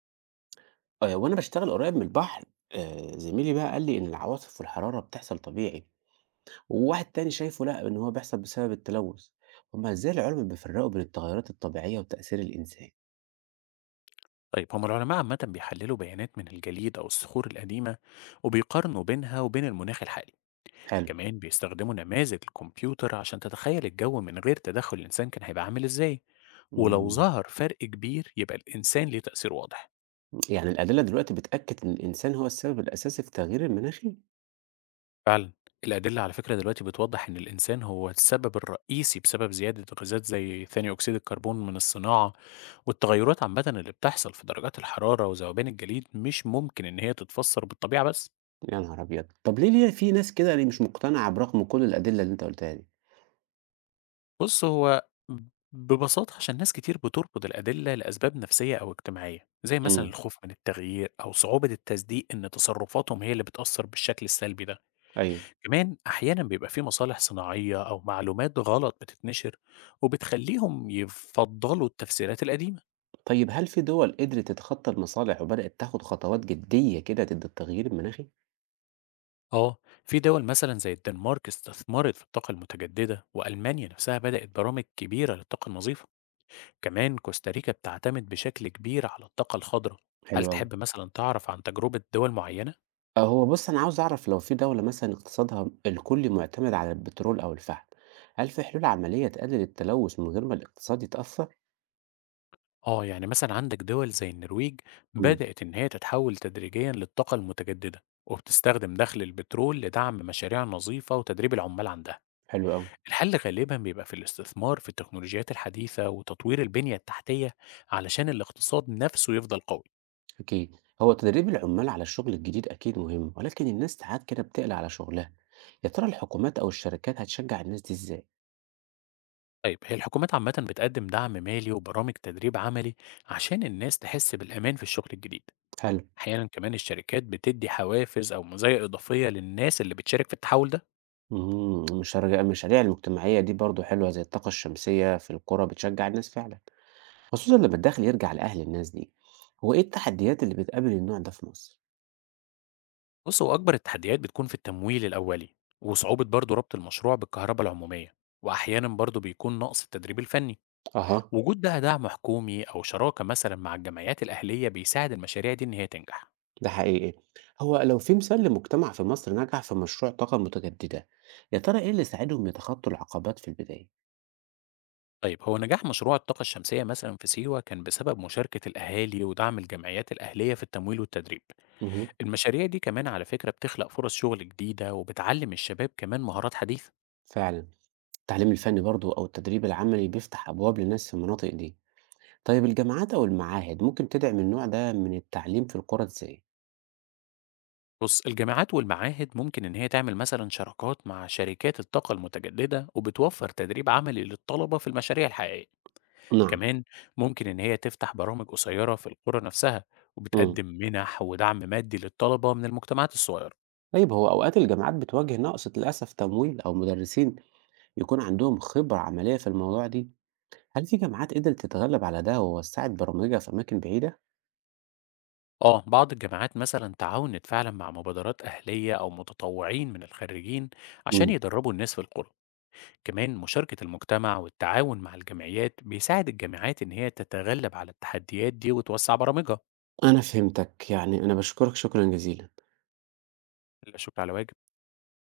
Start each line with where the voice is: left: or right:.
right: وأنا باشتغل قريب من البحر، زميلي بقى قال لي إن العواصف والحرارة بتحصل طبيعي، وواحد تاني شايفه لأ، إن هو بيحصل بسبب التلوث، هُم إزاي العلماء بيفرقوا بين التغيرات الطبيعية وتأثير الإنسان؟
left: طيب هم العلماء عامة بيحللوا بيانات من الجليد أو الصخور القديمة، وبيقارنوا بينها وبين المناخ الحالي.
right: حلو.
left: كمان بيستخدموا نماذج الكمبيوتر عشان تتخيل الجو من غير تدخل الإنسان كان هيبقى عامل إزاي. ولو
right: إمم.
left: ظهر فرق كبير يبقى الإنسان ليه تأثير واضح.
right: يعني الأدلة دلوقتي بتأكد إن الإنسان هو السبب الأساسي في التغيير المناخي؟
left: فعلا، الأدلة على فكرة دلوقتي بتوضح إن الإنسان هو السبب الرئيسي بسبب زيادة غازات زي ثاني أكسيد الكربون من الصناعة. والتغيرات عامة اللي بتحصل في درجات الحرارة وذوبان الجليد مش ممكن إن هي تتفسر بالطبيعة بس.
right: يا نهار أبيض! طب ليه في ناس كده اللي مش مقتنعة برغم كل الأدلة اللي أنت قُلتها دي؟
left: بُص، هو ببساطة عشان ناس كتير بتربط الأدلة لأسباب نفسية أو اجتماعية، زي مثلًا
right: إمم،
left: الخوف من التغيير أو صعوبة التصديق إن تصرفاتهم هي اللي بتأثّر بالشكل السلبي ده.
right: أيوه،
left: كمان أحيانًا بيبقى في مصالح صناعية أو معلومات غلط بتتنشر، وبتخلّيهم يفضّلوا التفسيرات القديمة.
right: طيب هل في دول قدرت تتخطى المصالح وبدأت تاخد خطوات جدية كده ضد التغيير المناخي؟
left: آه، في دول مثلًا زي الدنمارك استثمرت في الطاقة المتجددة، وألمانيا نفسها بدأت برامج كبيرة للطاقة النظيفة. كمان كوستاريكا بتعتمد بشكل كبير على الطاقة الخضراء.
right: حلو
left: هل
right: أوي.
left: تحب مثلا تعرف عن تجربة دول معينة؟
right: آه، هو بُص أنا عاوز أعرف لو في دولة مثلًا اقتصادها الكلّي مُعتمد على البترول أو الفحم، هل في حلول عملية تقلل التلوث من غير ما الاقتصاد يتأثر؟
left: آه، يعني مثلا عندك دول زي النرويج
right: إمم.
left: بدأت إن هي تتحول تدريجيا للطاقة المتجددة، وبتستخدم دخل البترول لدعم مشاريع نظيفة وتدريب العمال عندها.
right: حلو أوي.
left: الحل غالبا بيبقى في الاستثمار في التكنولوجيات الحديثة وتطوير البنية التحتية علشان الاقتصاد نفسه يفضل قوي.
right: أكيد. هو تدريب العمال على الشغل الجديد أكيد مهم، ولكن الناس ساعات كده بتقلق على شغلها، يا ترى الحكومات أو الشركات هتشجع الناس دي إزاي؟
left: طيب هي الحكومات عامة بتقدم دعم مالي وبرامج تدريب عملي عشان الناس تحس بالأمان في الشغل الجديد.
right: حلو.
left: أحيانًا كمان الشركات بتدّي حوافز أو مزايا إضافية للناس اللي بتشارك في التحول ده.
right: اهم، المشاريع المجتمعية دي برضه حلوة زي الطاقة الشمسية في القرى بتشجع الناس فعلًا، خصوصًا لمّا الدخل يرجع لأهل الناس دي. هو إيه التحديات اللي بتقابل النوع ده في مصر؟
left: بُص، هو أكبر التحديات بتكون في التمويل الأولي، وصعوبة برضه ربط المشروع بالكهربا العمومية، وأحيانًا برضه بيكون نقص التدريب الفني.
right: أها.
left: وجود بقى دعم حكومي أو شراكة مثلًا مع الجمعيات الأهلية بيساعد المشاريع دي إن هي تنجح.
right: ده حقيقي. هو لو في مثال لمجتمع في مصر نجح في مشروع طاقة متجددة، يا ترى ايه اللي ساعدهم يتخطوا العقبات في البداية؟
left: طيب هو نجاح مشروع الطاقة الشمسية مثلًا في سيوة كان بسبب مشاركة الأهالي ودعم الجمعيات الأهلية في التمويل والتدريب.
right: مه.
left: المشاريع دي كمان على فكرة بتخلق فرص شغل جديدة وبتعلم الشباب كمان مهارات حديثة.
right: فعلا، التعليم الفني برضو أو التدريب العملي بيفتح أبواب للناس في المناطق دي. طيب الجامعات أو المعاهد ممكن تدعم النوع ده من التعليم في القرى ازاي؟
left: بص الجامعات والمعاهد ممكن إن هي تعمل مثلا شراكات مع شركات الطاقة المتجددة، وبتوفر تدريب عملي للطلبة في المشاريع الحقيقية.
right: نعم.
left: كمان ممكن إن هي تفتح برامج قصيرة في القرى نفسها،
right: مم.
left: وبتقدم منح ودعم مادي للطلبة من المجتمعات الصغيرة.
right: طيب هو أوقات الجامعات بتواجه نقص للأسف تمويل أو مدرسين يكون عندهم خبرة عملية في الموضوع دي، هل في جامعات قدرت تتغلب على ده ووسعت برامجها في أماكن بعيدة؟
left: آه، بعض الجامعات مثلا تعاونت فعلا مع مبادرات أهلية أو متطوعين من الخريجين عشان يدربوا الناس في القرى. كمان مشاركة المجتمع والتعاون مع الجمعيات بيساعد الجامعات إن هي تتغلب على التحديات دي وتوسع برامجها.
right: أنا فهمتك، يعني أنا باشكرك شكرًا جزيلًا.
left: لا شكر على واجب.